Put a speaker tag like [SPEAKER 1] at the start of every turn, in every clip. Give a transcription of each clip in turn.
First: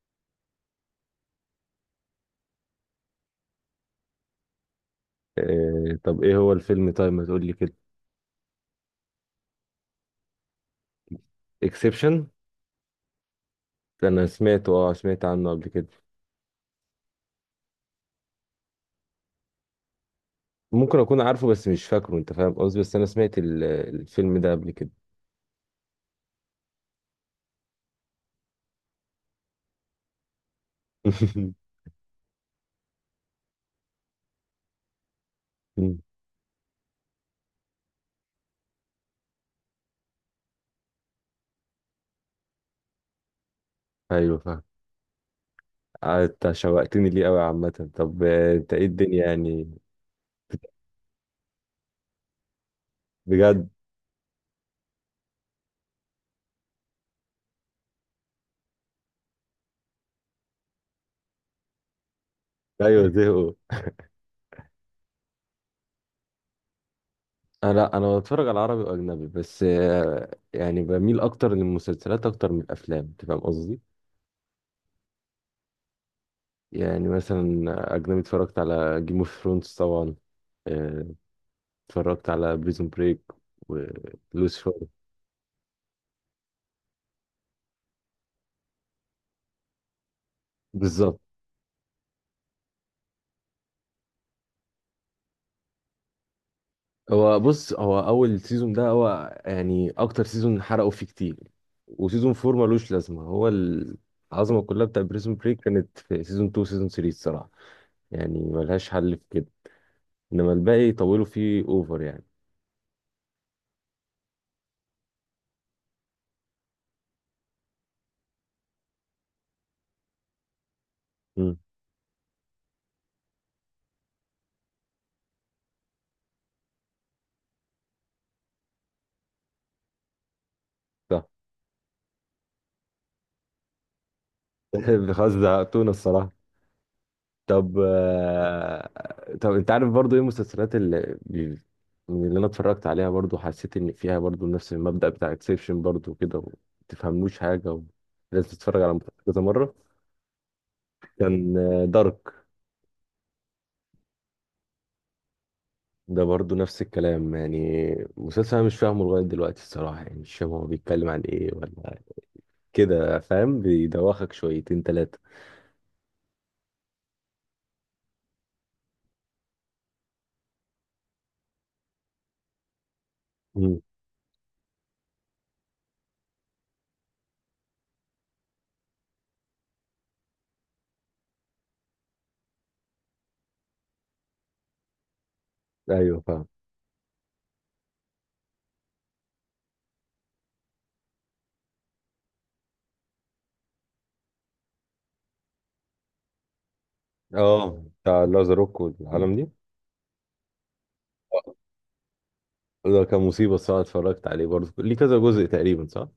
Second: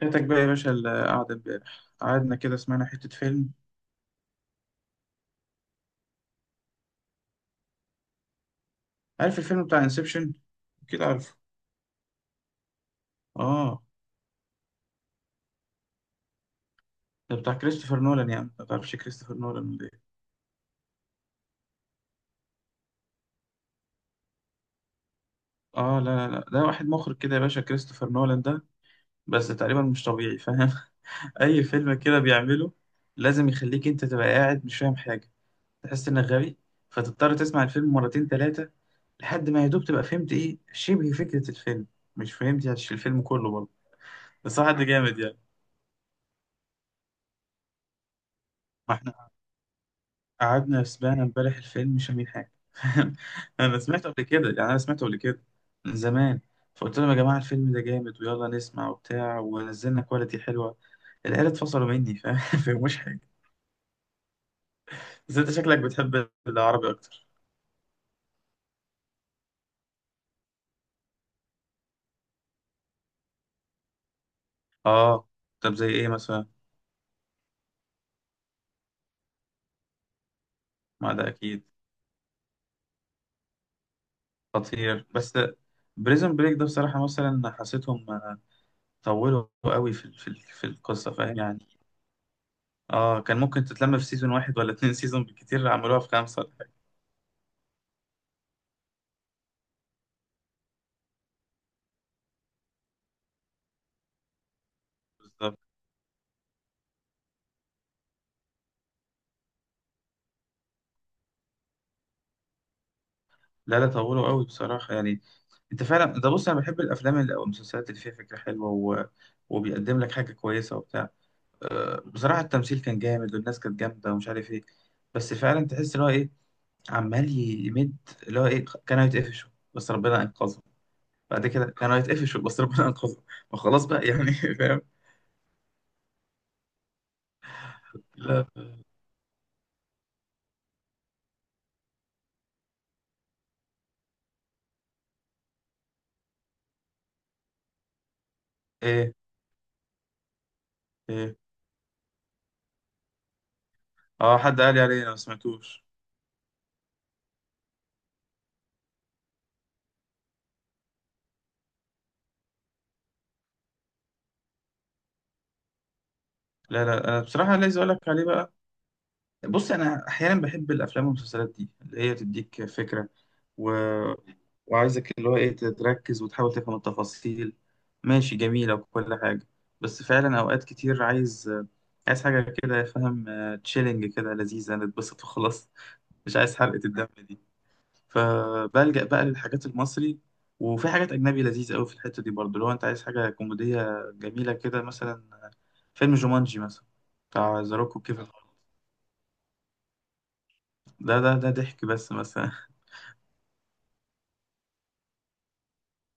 [SPEAKER 1] فاتك بقى يا باشا القعدة امبارح قعدنا كده سمعنا حتة فيلم.
[SPEAKER 2] طب ايه هو الفيلم؟ طيب ما تقول لي كده.
[SPEAKER 1] عارف الفيلم بتاع انسبشن؟ كده عارفه.
[SPEAKER 2] اكسبشن.
[SPEAKER 1] اه،
[SPEAKER 2] انا سمعت عنه قبل كده.
[SPEAKER 1] ده بتاع كريستوفر نولان، يعني ما تعرفش كريستوفر نولان ولا ايه؟
[SPEAKER 2] ممكن اكون عارفه بس مش فاكره، انت فاهم قصدي، بس انا سمعت الفيلم ده قبل كده.
[SPEAKER 1] اه، لا لا لا، ده واحد مخرج كده يا باشا، كريستوفر نولان ده بس تقريبا مش طبيعي، فاهم؟ اي فيلم كده بيعمله لازم يخليك انت تبقى قاعد مش فاهم حاجة.
[SPEAKER 2] مم.
[SPEAKER 1] تحس انك غبي، فتضطر تسمع الفيلم مرتين ثلاثة لحد ما يا دوب تبقى فهمت ايه شبه فكرة الفيلم. مش فهمت يعني الفيلم كله برضه،
[SPEAKER 2] ايوه،
[SPEAKER 1] بس
[SPEAKER 2] فاهم.
[SPEAKER 1] هو حد جامد.
[SPEAKER 2] انت شوقتني ليه قوي عامه. طب، انت ايه
[SPEAKER 1] يعني
[SPEAKER 2] الدنيا يعني؟
[SPEAKER 1] قعدنا سمعنا امبارح الفيلم مش فاهمين حاجة.
[SPEAKER 2] بجد؟
[SPEAKER 1] أنا سمعته قبل كده، يعني أنا سمعته قبل كده، من زمان. فقلت لهم يا جماعة الفيلم ده جامد ويلا نسمع وبتاع، ونزلنا كواليتي حلوة. العيال اتفصلوا مني، فاهم؟ فمش
[SPEAKER 2] ايوه.
[SPEAKER 1] حاجة.
[SPEAKER 2] زهقوا.
[SPEAKER 1] بس أنت شكلك بتحب العربي أكتر.
[SPEAKER 2] لا، انا بتفرج على عربي واجنبي، بس يعني بميل اكتر للمسلسلات اكتر من الافلام، انت فاهم قصدي.
[SPEAKER 1] آه، طب زي إيه مثلا؟
[SPEAKER 2] يعني مثلا، اجنبي اتفرجت على جيم اوف ثرونز طبعا. آه،
[SPEAKER 1] ما ده أكيد.
[SPEAKER 2] اتفرجت على بريزون بريك ولوسيفر.
[SPEAKER 1] خطير، بس بريزون بريك ده بصراحة مثلا حسيتهم طولوا قوي في القصة،
[SPEAKER 2] بالظبط.
[SPEAKER 1] فاهم يعني. آه، كان ممكن تتلم في سيزون واحد ولا اتنين سيزون بالكتير، عملوها في خمسة ولا حاجة.
[SPEAKER 2] هو بص، هو اول سيزون ده هو يعني اكتر سيزون حرقوا فيه كتير، وسيزون فور ملوش لازمه. هو العظمه كلها بتاع بريزون
[SPEAKER 1] بالظبط.
[SPEAKER 2] بريك كانت في سيزون 2 سيزون 3 الصراحه، يعني ملهاش حل في كده، انما الباقي طولوا فيه اوفر يعني.
[SPEAKER 1] لا لا، طولوا قوي بصراحة يعني. انت فعلا ده، بص، انا بحب الافلام اللي او المسلسلات اللي فيها فكرة حلوة وبيقدم لك حاجة كويسة وبتاع.
[SPEAKER 2] امم،
[SPEAKER 1] أه، بصراحة التمثيل كان جامد والناس كانت جامدة ومش عارف ايه، بس فعلا تحس اللي هو ايه، عمال يمد، اللي هو ايه، كانوا يتقفشوا بس ربنا انقذهم.
[SPEAKER 2] صح.
[SPEAKER 1] بعد كده كانوا يتقفشوا بس ربنا انقذهم، فخلاص بقى يعني، فاهم.
[SPEAKER 2] خلاص، زهقتونا الصراحه. طب،
[SPEAKER 1] لا.
[SPEAKER 2] طب انت عارف برضو ايه المسلسلات اللي انا اتفرجت عليها برضو، حسيت ان فيها برضو نفس المبدأ بتاع اكسبشن برضو كده، وما تفهموش حاجة، ولازم تتفرج على
[SPEAKER 1] ايه
[SPEAKER 2] مسلسل كذا مرة.
[SPEAKER 1] ايه
[SPEAKER 2] كان دارك،
[SPEAKER 1] اه، حد قال لي عليه، انا ما سمعتوش.
[SPEAKER 2] ده برضو نفس الكلام يعني. مسلسل انا مش فاهمه لغاية دلوقتي الصراحة، يعني مش فاهم هو بيتكلم عن ايه ولا كده، فاهم؟ بيدوخك شويتين تلاتة.
[SPEAKER 1] لا لا، انا بصراحة عايز اقول لك عليه بقى. بص، انا احيانا بحب الافلام والمسلسلات دي اللي هي تديك فكره، و...
[SPEAKER 2] مم.
[SPEAKER 1] وعايزك اللي هو ايه تركز وتحاول تفهم التفاصيل. ماشي، جميله وكل حاجه، بس فعلا اوقات كتير عايز حاجه كده، فاهم، تشيلنج كده، لذيذه نتبسط وخلاص.
[SPEAKER 2] ايوه،
[SPEAKER 1] مش
[SPEAKER 2] فاهم.
[SPEAKER 1] عايز حرقه الدم دي. فبلجأ بقى للحاجات المصري. وفي حاجات اجنبي لذيذه قوي في الحته دي برضه، لو انت عايز حاجه كوميديه جميله كده، مثلا فيلم جومانجي مثلا، بتاع ذا
[SPEAKER 2] اه،
[SPEAKER 1] روك وكيفن
[SPEAKER 2] بتاع
[SPEAKER 1] هارت.
[SPEAKER 2] لازاروك والعالم دي.
[SPEAKER 1] ده ضحك بس مثلا.
[SPEAKER 2] ده كان مصيبة الصراحة، اتفرجت عليه برضه. ليه كذا جزء تقريبا، صح؟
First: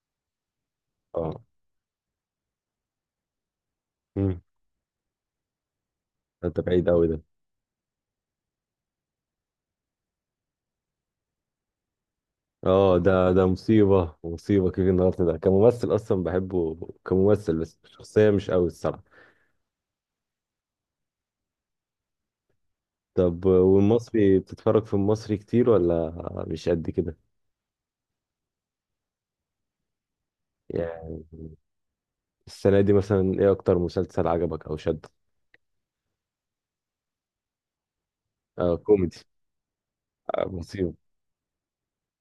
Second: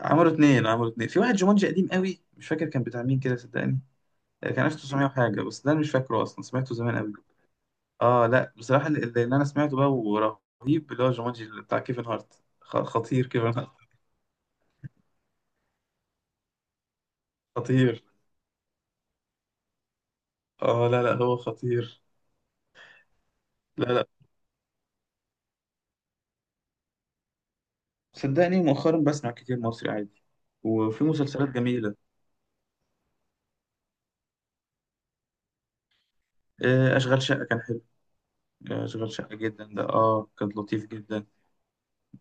[SPEAKER 1] عملوا اتنين، عملوا اتنين في واحد.
[SPEAKER 2] اه.
[SPEAKER 1] جومانجي قديم قوي مش فاكر كان بتاع مين، كده صدقني.
[SPEAKER 2] امم
[SPEAKER 1] آه، كان 1900 وحاجة، بس ده أنا مش فاكره أصلا،
[SPEAKER 2] انت
[SPEAKER 1] سمعته
[SPEAKER 2] بعيد
[SPEAKER 1] زمان
[SPEAKER 2] قوي
[SPEAKER 1] قوي.
[SPEAKER 2] ده.
[SPEAKER 1] اه لا بصراحة اللي أنا سمعته بقى ورهيب اللي هو جومانجي اللي بتاع كيفن هارت،
[SPEAKER 2] اه،
[SPEAKER 1] خطير
[SPEAKER 2] ده
[SPEAKER 1] كيفن هارت.
[SPEAKER 2] مصيبة مصيبة، كيفن هارت ده كممثل اصلا بحبه كممثل، بس
[SPEAKER 1] خطير.
[SPEAKER 2] شخصية مش قوي الصراحة.
[SPEAKER 1] اه لا لا، هو خطير.
[SPEAKER 2] طب،
[SPEAKER 1] لا لا،
[SPEAKER 2] والمصري بتتفرج في المصري كتير، ولا مش قد كده؟
[SPEAKER 1] صدقني مؤخرا بسمع كتير مصري عادي. وفي
[SPEAKER 2] يعني
[SPEAKER 1] مسلسلات جميلة.
[SPEAKER 2] السنة دي مثلا، ايه اكتر مسلسل عجبك او شدك؟
[SPEAKER 1] آه، أشغال شقة كان حلو.
[SPEAKER 2] آه،
[SPEAKER 1] آه، أشغال
[SPEAKER 2] كوميدي.
[SPEAKER 1] شقة جدا ده، اه،
[SPEAKER 2] آه،
[SPEAKER 1] كان لطيف
[SPEAKER 2] مصيبة.
[SPEAKER 1] جدا.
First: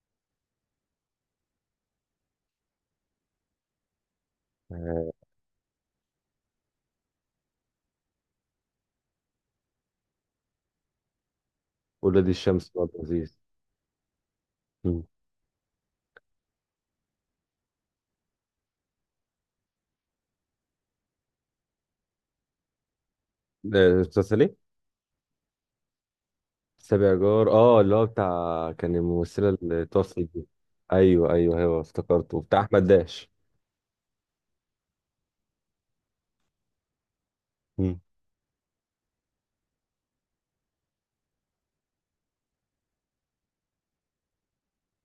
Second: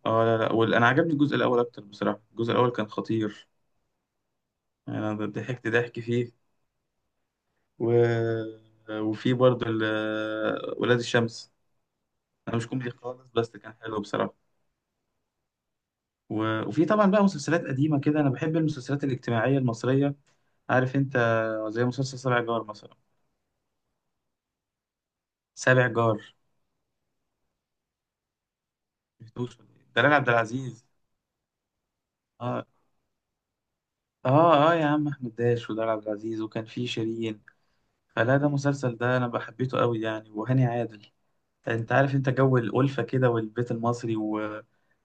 [SPEAKER 1] اه لا لا أنا عجبني الجزء الأول أكتر بصراحة، الجزء الأول كان خطير. أنا
[SPEAKER 2] آه،
[SPEAKER 1] ضحكت ضحك فيه. و... وفي برضه ولاد الشمس.
[SPEAKER 2] ولاد
[SPEAKER 1] انا مش
[SPEAKER 2] الشمس
[SPEAKER 1] كوميدي
[SPEAKER 2] برضه
[SPEAKER 1] خالص
[SPEAKER 2] لذيذ.
[SPEAKER 1] بس كان حلو بصراحه.
[SPEAKER 2] مم.
[SPEAKER 1] وفي طبعا بقى مسلسلات قديمه كده، انا بحب المسلسلات الاجتماعيه المصريه، عارف انت، زي مسلسل سبع جار مثلا.
[SPEAKER 2] ده مسلسل ايه؟
[SPEAKER 1] سابع جار.
[SPEAKER 2] سابع جار، اه، اللي هو بتاع كان الممثلة
[SPEAKER 1] شفتوش ولا
[SPEAKER 2] اللي
[SPEAKER 1] إيه؟ دلال
[SPEAKER 2] توفت
[SPEAKER 1] عبد
[SPEAKER 2] دي.
[SPEAKER 1] العزيز.
[SPEAKER 2] ايوه، ايوه، ايوه، افتكرته بتاع
[SPEAKER 1] اه
[SPEAKER 2] احمد داش.
[SPEAKER 1] اه يا عم، احمد داش ودلال عبد العزيز وكان في شيرين.
[SPEAKER 2] مم.
[SPEAKER 1] فلا، ده مسلسل ده انا بحبيته قوي يعني، وهاني عادل. انت عارف انت جو الألفة كده، والبيت المصري و-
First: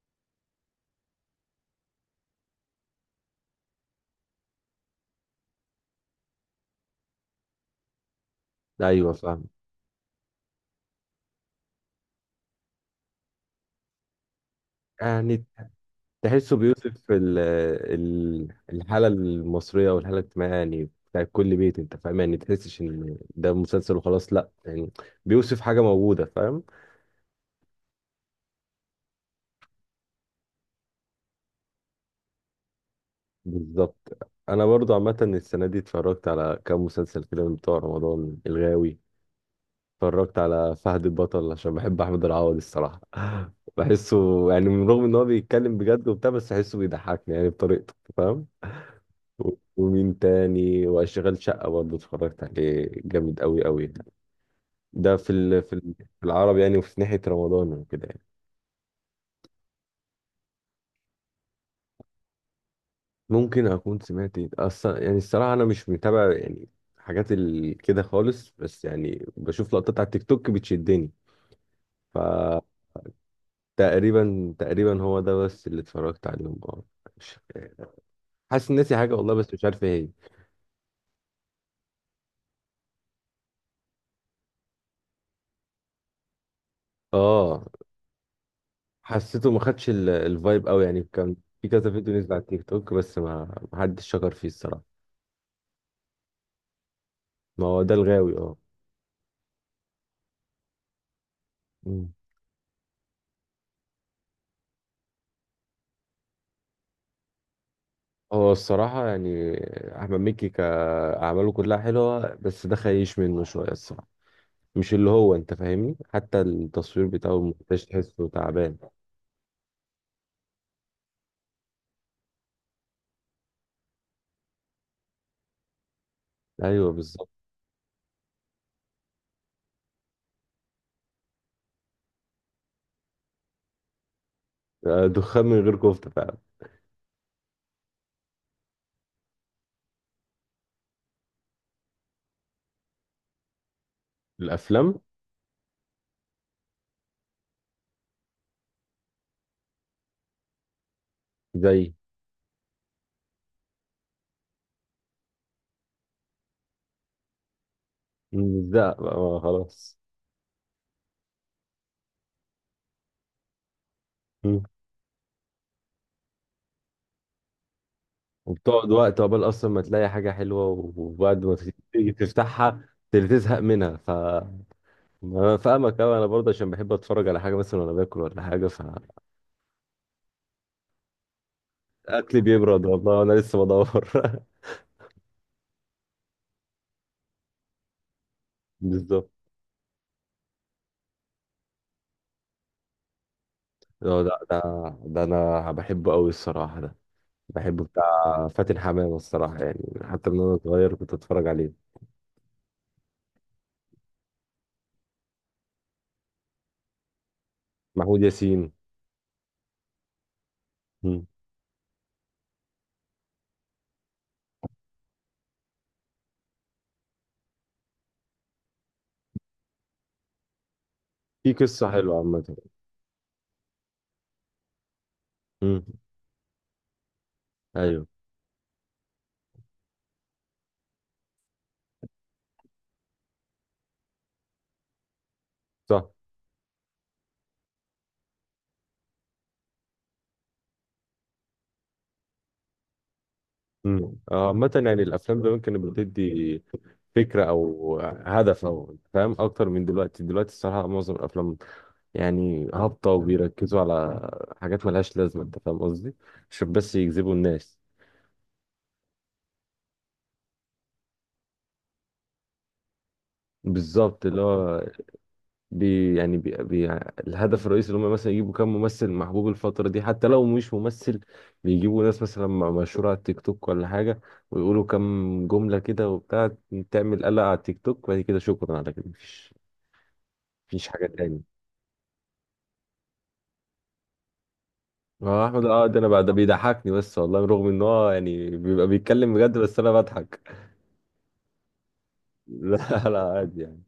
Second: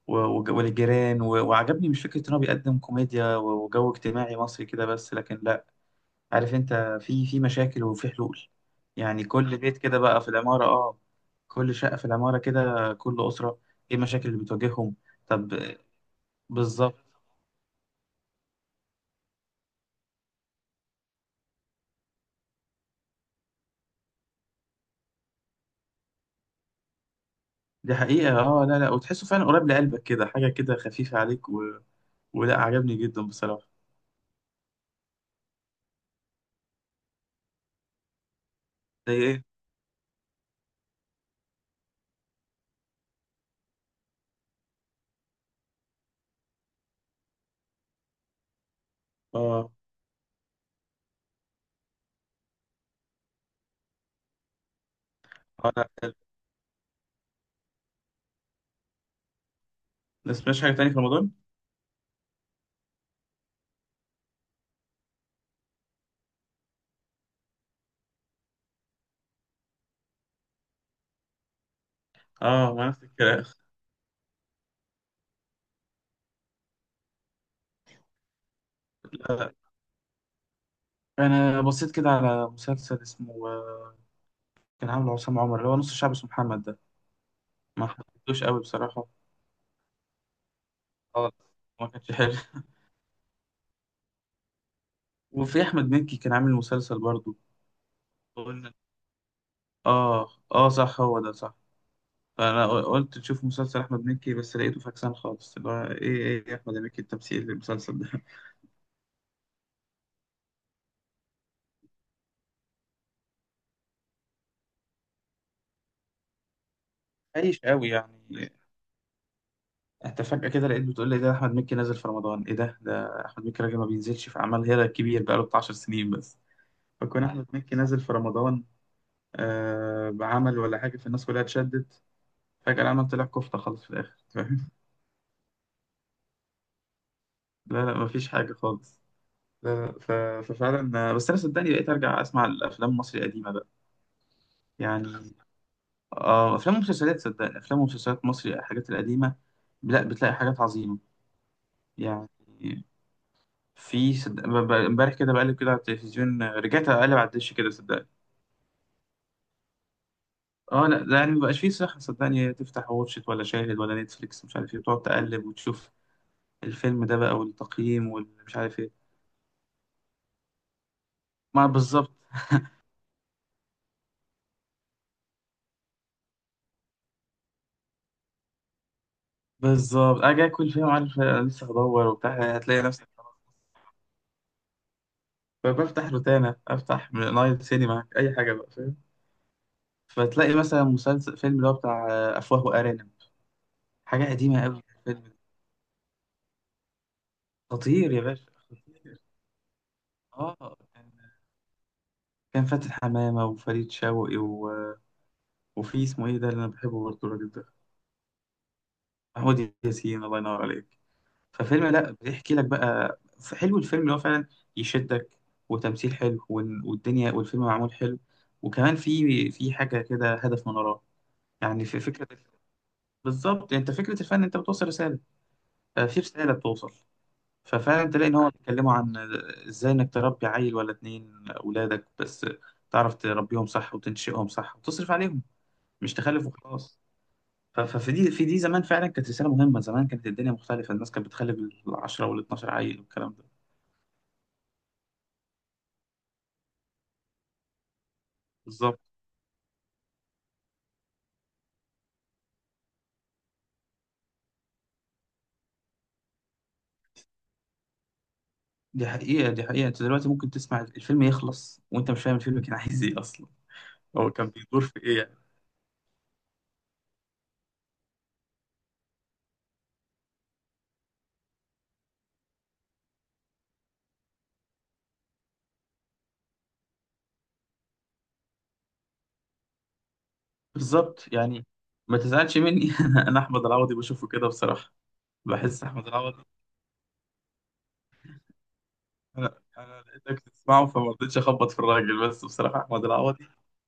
[SPEAKER 1] والجيران، وعجبني مش فكرة إن هو بيقدم كوميديا وجو اجتماعي مصري كده، بس لكن لأ، عارف أنت، في مشاكل وفي حلول.
[SPEAKER 2] ايوه،
[SPEAKER 1] يعني
[SPEAKER 2] فاهم.
[SPEAKER 1] كل بيت كده بقى في العمارة، آه، كل شقة في العمارة كده، كل أسرة إيه المشاكل اللي بتواجههم.
[SPEAKER 2] يعني
[SPEAKER 1] طب.
[SPEAKER 2] تحسه
[SPEAKER 1] بالظبط.
[SPEAKER 2] بيوصف الحالة المصرية والحالة الاجتماعية، يعني بتاع كل بيت، انت فاهم يعني، تحسش ان ده مسلسل وخلاص، لا يعني بيوصف حاجة موجودة، فاهم.
[SPEAKER 1] دي حقيقة. آه لا لا، وتحسه فعلا قريب لقلبك كده، حاجة كده خفيفة عليك، ولا عجبني جدا بصراحة.
[SPEAKER 2] بالظبط. انا برضو عامة السنة دي اتفرجت على كام مسلسل كده من بتوع رمضان الغاوي.
[SPEAKER 1] زي إيه؟
[SPEAKER 2] اتفرجت على فهد البطل، عشان بحب احمد العوضي الصراحه. بحسه، يعني من رغم ان هو بيتكلم بجد وبتاع، بس بحسه بيضحكني يعني بطريقته، فاهم. و-
[SPEAKER 1] آه.
[SPEAKER 2] ومين تاني؟ واشغال شقه برضه اتفرجت عليه، جامد قوي قوي. ده
[SPEAKER 1] آه لا حلو.
[SPEAKER 2] في العربي يعني، وفي ناحيه رمضان وكده يعني.
[SPEAKER 1] ما سمعتش حاجة تانية في رمضان؟
[SPEAKER 2] ممكن اكون سمعت اصلا يعني، الصراحه انا مش متابع يعني حاجات كده خالص، بس يعني بشوف لقطات على التيك توك بتشدني، فتقريبا،
[SPEAKER 1] آه ما نفس الكلام.
[SPEAKER 2] تقريبا هو ده بس اللي اتفرجت عليهم. اه. حاسس إن ناسي حاجه والله، بس
[SPEAKER 1] لا،
[SPEAKER 2] مش عارف ايه هي، إيه.
[SPEAKER 1] انا بصيت كده على مسلسل اسمه، كان عامل عصام عمر، اللي هو نص الشعب اسمه محمد ده.
[SPEAKER 2] اه،
[SPEAKER 1] ما حبيتوش قوي بصراحة.
[SPEAKER 2] حسيته ما خدش الفايب قوي يعني،
[SPEAKER 1] خالص.
[SPEAKER 2] كان في
[SPEAKER 1] ما
[SPEAKER 2] كذا
[SPEAKER 1] كانش
[SPEAKER 2] فيديو نزل على التيك
[SPEAKER 1] حلو.
[SPEAKER 2] توك، بس ما حدش شكر فيه الصراحه.
[SPEAKER 1] وفي أحمد مكي كان عامل مسلسل برضو.
[SPEAKER 2] ما هو ده الغاوي، اه.
[SPEAKER 1] قلنا. آه آه صح، هو ده صح.
[SPEAKER 2] مم.
[SPEAKER 1] فأنا قلت تشوف مسلسل أحمد مكي، بس لقيته فاكسان خالص اللي هو إيه، إيه يا أحمد مكي التمثيل المسلسل ده؟
[SPEAKER 2] هو الصراحه يعني، احمد مكي كاعماله كلها حلوه، بس ده خيش منه شويه الصراحه. مش اللي هو، انت فاهمني، حتى التصوير بتاعه
[SPEAKER 1] عايش
[SPEAKER 2] المونتاج
[SPEAKER 1] قوي
[SPEAKER 2] تحسه
[SPEAKER 1] يعني.
[SPEAKER 2] تعبان.
[SPEAKER 1] أنت فجأة كده لقيت بتقول لي ده أحمد مكي نازل في رمضان، إيه ده أحمد مكي راجل ما بينزلش في أعمال، هيرا كبير بقاله بتاع 10 سنين بس.
[SPEAKER 2] ايوه،
[SPEAKER 1] فكون
[SPEAKER 2] بالظبط.
[SPEAKER 1] أحمد مكي نازل في رمضان، آه، بعمل ولا حاجة، فالناس كلها اتشدت. فجأة العمل طلع كفتة خالص في الآخر، فاهم.
[SPEAKER 2] دخان من غير كفته فعلا.
[SPEAKER 1] لا لا، مفيش حاجة خالص. لا لا، ففعلا، بس أنا صدقني بقيت أرجع أسمع الأفلام المصري القديمة بقى.
[SPEAKER 2] الافلام
[SPEAKER 1] يعني آه، أفلام ومسلسلات، صدقني، أفلام ومسلسلات مصري الحاجات القديمة، لا بتلاقي حاجات عظيمة.
[SPEAKER 2] زي
[SPEAKER 1] يعني في امبارح كده بقلب كده على التلفزيون، رجعت أقلب على الدش كده صدقني.
[SPEAKER 2] مش ده بقى، خلاص.
[SPEAKER 1] اه لا، ده يعني مبقاش فيه صحة، صدقني، تفتح واتشت ولا شاهد ولا نتفليكس مش عارف ايه، وتقعد تقلب وتشوف الفيلم ده بقى والتقييم والمش عارف
[SPEAKER 2] وبتقعد
[SPEAKER 1] ايه.
[SPEAKER 2] وقت عقبال اصلا ما تلاقي حاجه حلوه، وبعد ما
[SPEAKER 1] ما بالظبط.
[SPEAKER 2] تيجي تفتحها تزهق منها، ف انا فاهمك قوي، انا برضه عشان بحب اتفرج على حاجه مثلا وانا باكل ولا حاجه، فاكلي
[SPEAKER 1] بالظبط، اجي اكل فيهم عارف لسه هدور وبتاع، هتلاقي
[SPEAKER 2] بيبرد
[SPEAKER 1] نفسك
[SPEAKER 2] والله وانا
[SPEAKER 1] خلاص.
[SPEAKER 2] لسه بدور.
[SPEAKER 1] فبفتح روتانا، افتح نايل سينما، اي حاجه بقى، فاهم.
[SPEAKER 2] بالظبط.
[SPEAKER 1] فتلاقي مثلا مسلسل، فيلم اللي هو بتاع، آه، افواه وارانب.
[SPEAKER 2] ده
[SPEAKER 1] حاجه
[SPEAKER 2] ده ده
[SPEAKER 1] قديمه قوي الفيلم
[SPEAKER 2] ده
[SPEAKER 1] ده.
[SPEAKER 2] انا بحبه قوي الصراحه، ده بحبه
[SPEAKER 1] خطير يا
[SPEAKER 2] بتاع
[SPEAKER 1] باشا
[SPEAKER 2] فاتن حمامه
[SPEAKER 1] خطير.
[SPEAKER 2] الصراحه، يعني حتى من وانا
[SPEAKER 1] اه،
[SPEAKER 2] صغير
[SPEAKER 1] كان،
[SPEAKER 2] كنت اتفرج عليه.
[SPEAKER 1] كان فاتن حمامه وفريد شوقي وفي اسمه ايه ده اللي انا بحبه برضه الراجل ده.
[SPEAKER 2] محمود ياسين.
[SPEAKER 1] محمود ياسين، الله ينور عليك.
[SPEAKER 2] مم.
[SPEAKER 1] ففيلم لا، بيحكي لك بقى، حلو الفيلم اللي هو فعلا يشدك، وتمثيل حلو والدنيا، والفيلم معمول حلو. وكمان في حاجه كده، هدف من وراه.
[SPEAKER 2] في
[SPEAKER 1] يعني
[SPEAKER 2] قصه
[SPEAKER 1] في
[SPEAKER 2] حلوه
[SPEAKER 1] فكره.
[SPEAKER 2] عامه.
[SPEAKER 1] بالظبط، انت فكره الفن انت بتوصل رساله.
[SPEAKER 2] مم.
[SPEAKER 1] آه، في رساله بتوصل.
[SPEAKER 2] ايوه،
[SPEAKER 1] ففعلا تلاقي ان هو بيتكلموا عن ازاي انك تربي عيل ولا اتنين اولادك بس، تعرف تربيهم صح وتنشئهم صح وتصرف عليهم،
[SPEAKER 2] صح.
[SPEAKER 1] مش تخلف وخلاص. ففي دي في دي زمان فعلا كانت رساله مهمه، زمان كانت الدنيا مختلفه، الناس كانت بتخلف ال 10 وال 12 عيل والكلام ده.
[SPEAKER 2] مم. عامة يعني الأفلام زمان كانت بتدي فكره او هدف او،
[SPEAKER 1] بالظبط.
[SPEAKER 2] فاهم، اكتر من دلوقتي. دلوقتي الصراحه معظم الافلام يعني هابطه، وبيركزوا على حاجات ملهاش لازمه، انت فاهم قصدي، عشان بس يجذبوا الناس.
[SPEAKER 1] دي حقيقة انت دلوقتي ممكن تسمع الفيلم يخلص وانت مش فاهم الفيلم كان عايز ايه اصلا،
[SPEAKER 2] بالظبط.
[SPEAKER 1] هو
[SPEAKER 2] اللي
[SPEAKER 1] كان بيدور
[SPEAKER 2] هو
[SPEAKER 1] في ايه يعني.
[SPEAKER 2] بي يعني بي بي الهدف الرئيسي اللي هم مثلا يجيبوا كام ممثل محبوب الفتره دي، حتى لو مش ممثل بيجيبوا ناس مثلا مشهوره على التيك توك ولا حاجه، ويقولوا كام جمله كده وبتاع، تعمل قلق على التيك توك، وبعد كده شكرا على كده، مفيش حاجه
[SPEAKER 1] بالظبط،
[SPEAKER 2] تاني.
[SPEAKER 1] يعني. ما تزعلش مني، أنا احمد العوضي بشوفه كده بصراحة.
[SPEAKER 2] اه، احمد،
[SPEAKER 1] بحس
[SPEAKER 2] ده
[SPEAKER 1] احمد
[SPEAKER 2] انا بقى، ده
[SPEAKER 1] العوضي،
[SPEAKER 2] بيضحكني بس والله، رغم ان هو يعني بيبقى بيتكلم بجد،
[SPEAKER 1] انا
[SPEAKER 2] بس انا
[SPEAKER 1] انا لقيتك
[SPEAKER 2] بضحك.
[SPEAKER 1] تسمعه فما رضيتش اخبط في الراجل، بس
[SPEAKER 2] لا،
[SPEAKER 1] بصراحة احمد
[SPEAKER 2] لا
[SPEAKER 1] العوضي،
[SPEAKER 2] عادي يعني.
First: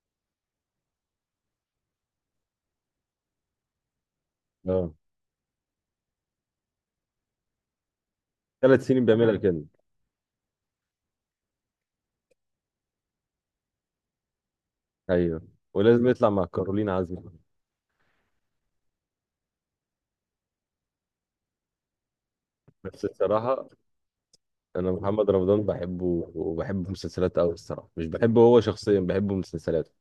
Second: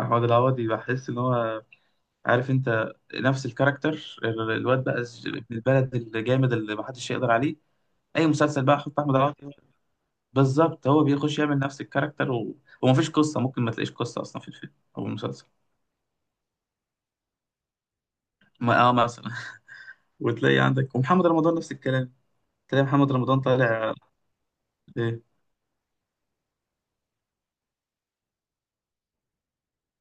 [SPEAKER 1] احمد العوضي بحس ان هو، عارف انت، نفس الكاركتر، الواد
[SPEAKER 2] اه،
[SPEAKER 1] بقى ابن البلد الجامد اللي محدش يقدر عليه. اي مسلسل بقى،
[SPEAKER 2] ثلاث
[SPEAKER 1] حط
[SPEAKER 2] سنين
[SPEAKER 1] احمد العوضي.
[SPEAKER 2] بيعملها كده.
[SPEAKER 1] بالظبط، هو بيخش يعمل نفس الكاركتر، ومفيش قصة، ممكن ما تلاقيش قصة أصلا في الفيلم أو
[SPEAKER 2] ايوه،
[SPEAKER 1] المسلسل.
[SPEAKER 2] ولازم يطلع مع كارولين عزمي.
[SPEAKER 1] ما اه مثلا. وتلاقي عندك ومحمد رمضان نفس الكلام، تلاقي
[SPEAKER 2] بس
[SPEAKER 1] محمد رمضان
[SPEAKER 2] الصراحه،
[SPEAKER 1] طالع.
[SPEAKER 2] انا
[SPEAKER 1] إيه؟
[SPEAKER 2] محمد رمضان بحبه وبحب مسلسلاته قوي الصراحه، مش بحبه هو شخصيا، بحب مسلسلاته.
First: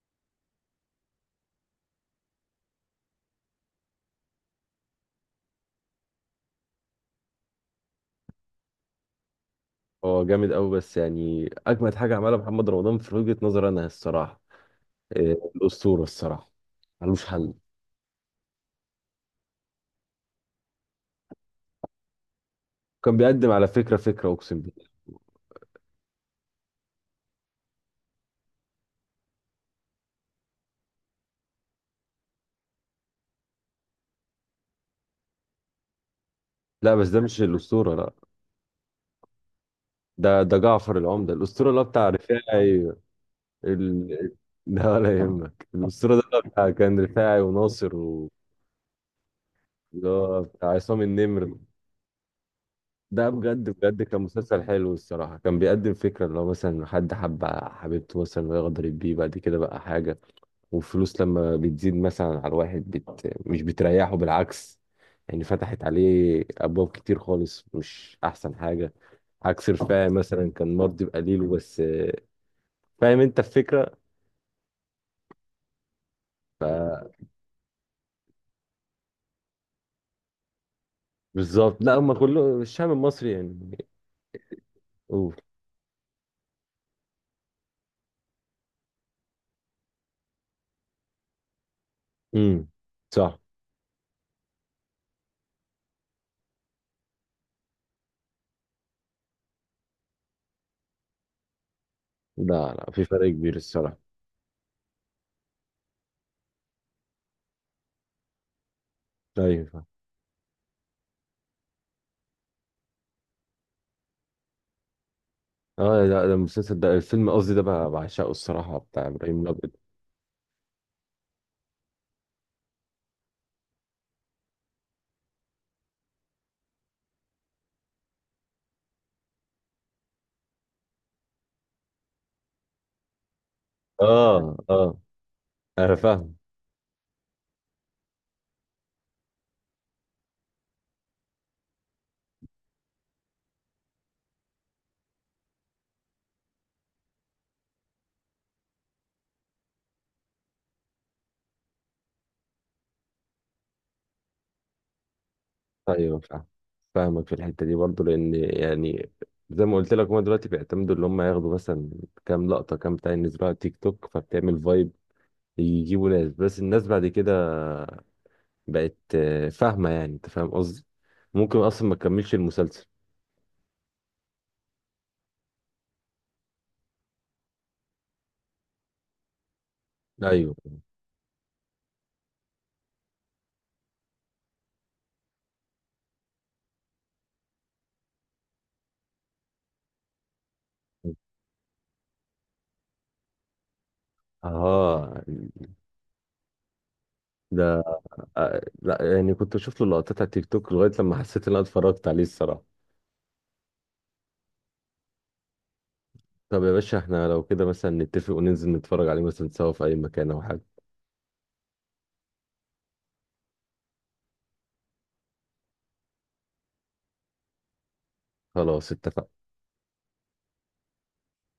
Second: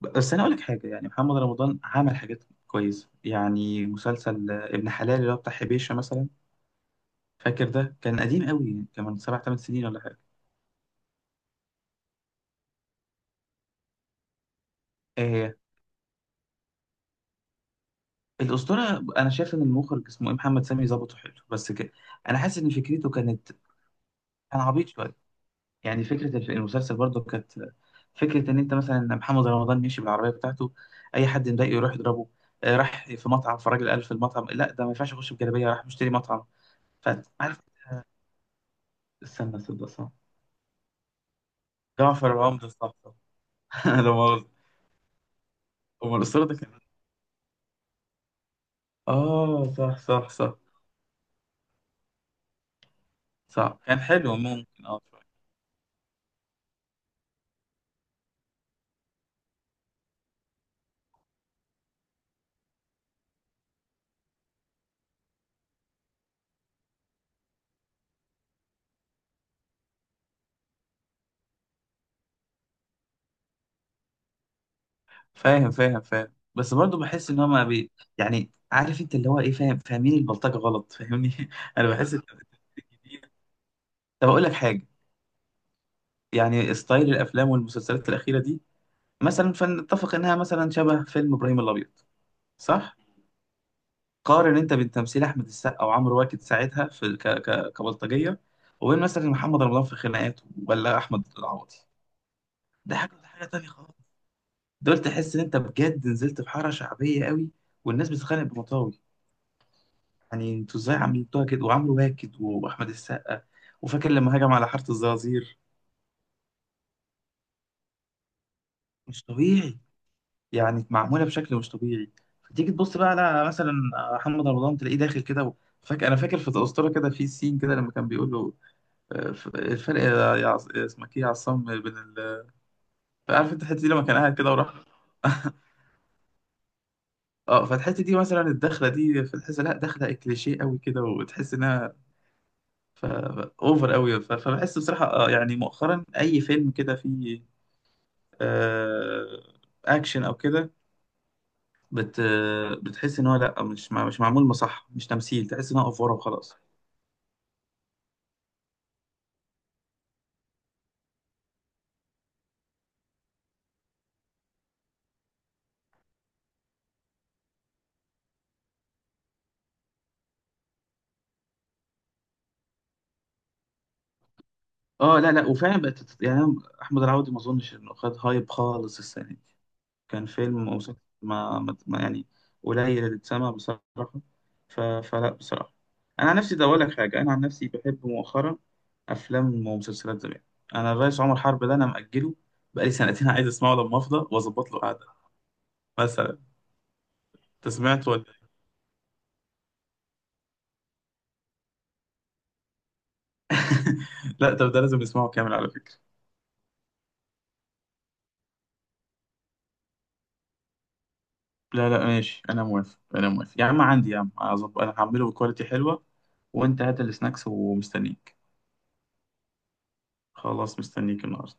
[SPEAKER 1] بس أنا أقول لك حاجة، يعني محمد رمضان عمل حاجات كويسة، يعني مسلسل، آه، ابن حلال اللي هو بتاع حبيشة مثلا، فاكر ده كان قديم قوي يعني، كان من سبع ثمان سنين ولا حاجة.
[SPEAKER 2] هو جامد قوي، بس يعني اجمد حاجه عملها محمد رمضان في وجهه نظري انا الصراحه، إيه،
[SPEAKER 1] آه.
[SPEAKER 2] الاسطوره الصراحه، ملوش حل.
[SPEAKER 1] الأسطورة أنا شايف إن المخرج اسمه إيه، محمد سامي، ظبطه حلو، بس أنا حاسس إن فكرته
[SPEAKER 2] كان بيقدم
[SPEAKER 1] كانت،
[SPEAKER 2] على فكره، فكره اقسم
[SPEAKER 1] كان
[SPEAKER 2] بالله.
[SPEAKER 1] عبيط شوية، يعني فكرة المسلسل برضو كانت، فكرة إن أنت مثلا محمد رمضان يمشي بالعربية بتاعته، أي حد مضايقه يروح يضربه. آه، راح في مطعم، فالراجل قال في المطعم لا، ده ما ينفعش أخش بجلابية، راح مشتري مطعم.
[SPEAKER 2] لا بس ده مش
[SPEAKER 1] فعارف،
[SPEAKER 2] الاسطوره، لا.
[SPEAKER 1] استنى، صدق، صح.
[SPEAKER 2] ده جعفر العمدة. الأسطورة اللي هو بتاع
[SPEAKER 1] جعفر عمدة،
[SPEAKER 2] رفاعي.
[SPEAKER 1] صح. لا
[SPEAKER 2] ال...
[SPEAKER 1] مؤاخذة.
[SPEAKER 2] ده ولا يهمك.
[SPEAKER 1] أم
[SPEAKER 2] الأسطورة ده اللي هو
[SPEAKER 1] الأسطورة ده
[SPEAKER 2] بتاع
[SPEAKER 1] كان،
[SPEAKER 2] كان رفاعي وناصر
[SPEAKER 1] آه صح
[SPEAKER 2] اللي
[SPEAKER 1] صح
[SPEAKER 2] هو
[SPEAKER 1] صح
[SPEAKER 2] بتاع عصام النمر. ده بجد
[SPEAKER 1] صح كان
[SPEAKER 2] بجد كان
[SPEAKER 1] حلو،
[SPEAKER 2] مسلسل
[SPEAKER 1] ممكن
[SPEAKER 2] حلو
[SPEAKER 1] آه شوية.
[SPEAKER 2] الصراحة، كان بيقدم فكرة اللي هو مثلا حد حب حبيبته مثلا، ويقدر يبيه بعد كده بقى حاجة. والفلوس لما بتزيد مثلا على الواحد مش بتريحه، بالعكس يعني. فتحت عليه أبواب كتير خالص، مش أحسن حاجة. عكس رفاعي مثلا كان مرضي بقليله بس، فاهم انت الفكرة؟
[SPEAKER 1] فاهم بس برضو بحس إن هما بي، يعني عارف أنت اللي هو إيه، فاهم فاهمين البلطجة غلط، فاهمني،
[SPEAKER 2] بالظبط.
[SPEAKER 1] أنا
[SPEAKER 2] لا هم
[SPEAKER 1] بحس.
[SPEAKER 2] كله الشعب المصري يعني.
[SPEAKER 1] طب أقول لك حاجة،
[SPEAKER 2] قول.
[SPEAKER 1] يعني ستايل الافلام والمسلسلات الاخيره دي، مثلا فنتفق انها مثلا شبه فيلم ابراهيم الابيض.
[SPEAKER 2] امم،
[SPEAKER 1] صح.
[SPEAKER 2] صح.
[SPEAKER 1] قارن انت بين تمثيل احمد السقا وعمرو واكد ساعتها في كبلطجيه، وبين مثلا محمد رمضان في خناقات، ولا احمد العوضي.
[SPEAKER 2] لا، لا،
[SPEAKER 1] ده
[SPEAKER 2] في
[SPEAKER 1] حاجه، ده
[SPEAKER 2] فرق
[SPEAKER 1] حاجه
[SPEAKER 2] كبير
[SPEAKER 1] تانية خالص.
[SPEAKER 2] الصراحه.
[SPEAKER 1] دول تحس ان انت بجد نزلت في حاره شعبيه قوي، والناس بتتخانق بمطاوي.
[SPEAKER 2] ايوه، فاهم.
[SPEAKER 1] يعني انتوا ازاي عملتوها كده؟ وعمرو واكد واحمد السقا وفاكر لما هجم على حاره الزرازير.
[SPEAKER 2] اه لا، ده المسلسل، ده الفيلم قصدي، ده بقى بعشقه الصراحه بتاع
[SPEAKER 1] مش
[SPEAKER 2] ابراهيم الابيض.
[SPEAKER 1] طبيعي، يعني معموله بشكل مش طبيعي. فتيجي تبص بقى على مثلا محمد رمضان، تلاقيه داخل كده. فاكر انا في الاسطوره كده، في سين كده لما كان بيقول له، آه، الفرق يا اسمك ايه يا عصام بين عارف انت الحته دي لما كان قاعد كده
[SPEAKER 2] اه،
[SPEAKER 1] وراح.
[SPEAKER 2] اه، انا فاهم.
[SPEAKER 1] اه، فالحته دي مثلا الدخله دي، فتحس لا دخله كليشيه قوي كده وتحس انها ف... اوفر قوي، فبحس بصراحه آه، يعني مؤخرا اي فيلم كده فيه، آه، اكشن او كده، بت بتحس ان هو لا، مش مش معمول مصح، مش تمثيل، تحس ان هو افوره
[SPEAKER 2] ايوه،
[SPEAKER 1] وخلاص.
[SPEAKER 2] فاهمك في الحته دي برضه، لان يعني زي ما قلت لك، هم دلوقتي بيعتمدوا اللي هم ياخدوا مثلا كام لقطه، كام بتاع ينزلوها على تيك توك، فبتعمل فايب. يجيبوا ناس، بس الناس بعد كده بقت فاهمه يعني، انت فاهم قصدي، ممكن اصلا ما تكملش المسلسل.
[SPEAKER 1] اه لا لا، وفعلا بقت يعني أنا، احمد العوضي ما اظنش انه خد هايب خالص السنه دي، كان
[SPEAKER 2] ايوه،
[SPEAKER 1] فيلم ومسلسل يعني قليل اللي اتسمع بصراحه. فلا بصراحه، انا عن نفسي ده اقول لك حاجه، انا عن نفسي بحب مؤخرا افلام ومسلسلات زمان. انا الرئيس عمر حرب ده انا ماجله، بقالي سنتين عايز اسمعه لما افضى واظبط له قعده
[SPEAKER 2] اه،
[SPEAKER 1] مثلا. انت
[SPEAKER 2] ده،
[SPEAKER 1] سمعت ولا؟
[SPEAKER 2] لا يعني كنت بشوف له لقطات على التيك توك لغايه لما حسيت ان انا اتفرجت عليه الصراحه.
[SPEAKER 1] لا، طب ده لازم نسمعه كامل على فكره.
[SPEAKER 2] طب يا باشا، احنا لو كده مثلا نتفق وننزل نتفرج عليه مثلا سوا في اي مكان او حاجه؟
[SPEAKER 1] لا لا ماشي، انا موافق انا موافق يا عم، عندي يا عم، هظبط، انا هعمله بكواليتي حلوه، وانت هات السناكس ومستنيك.
[SPEAKER 2] خلاص اتفقنا.
[SPEAKER 1] خلاص، مستنيك النهارده.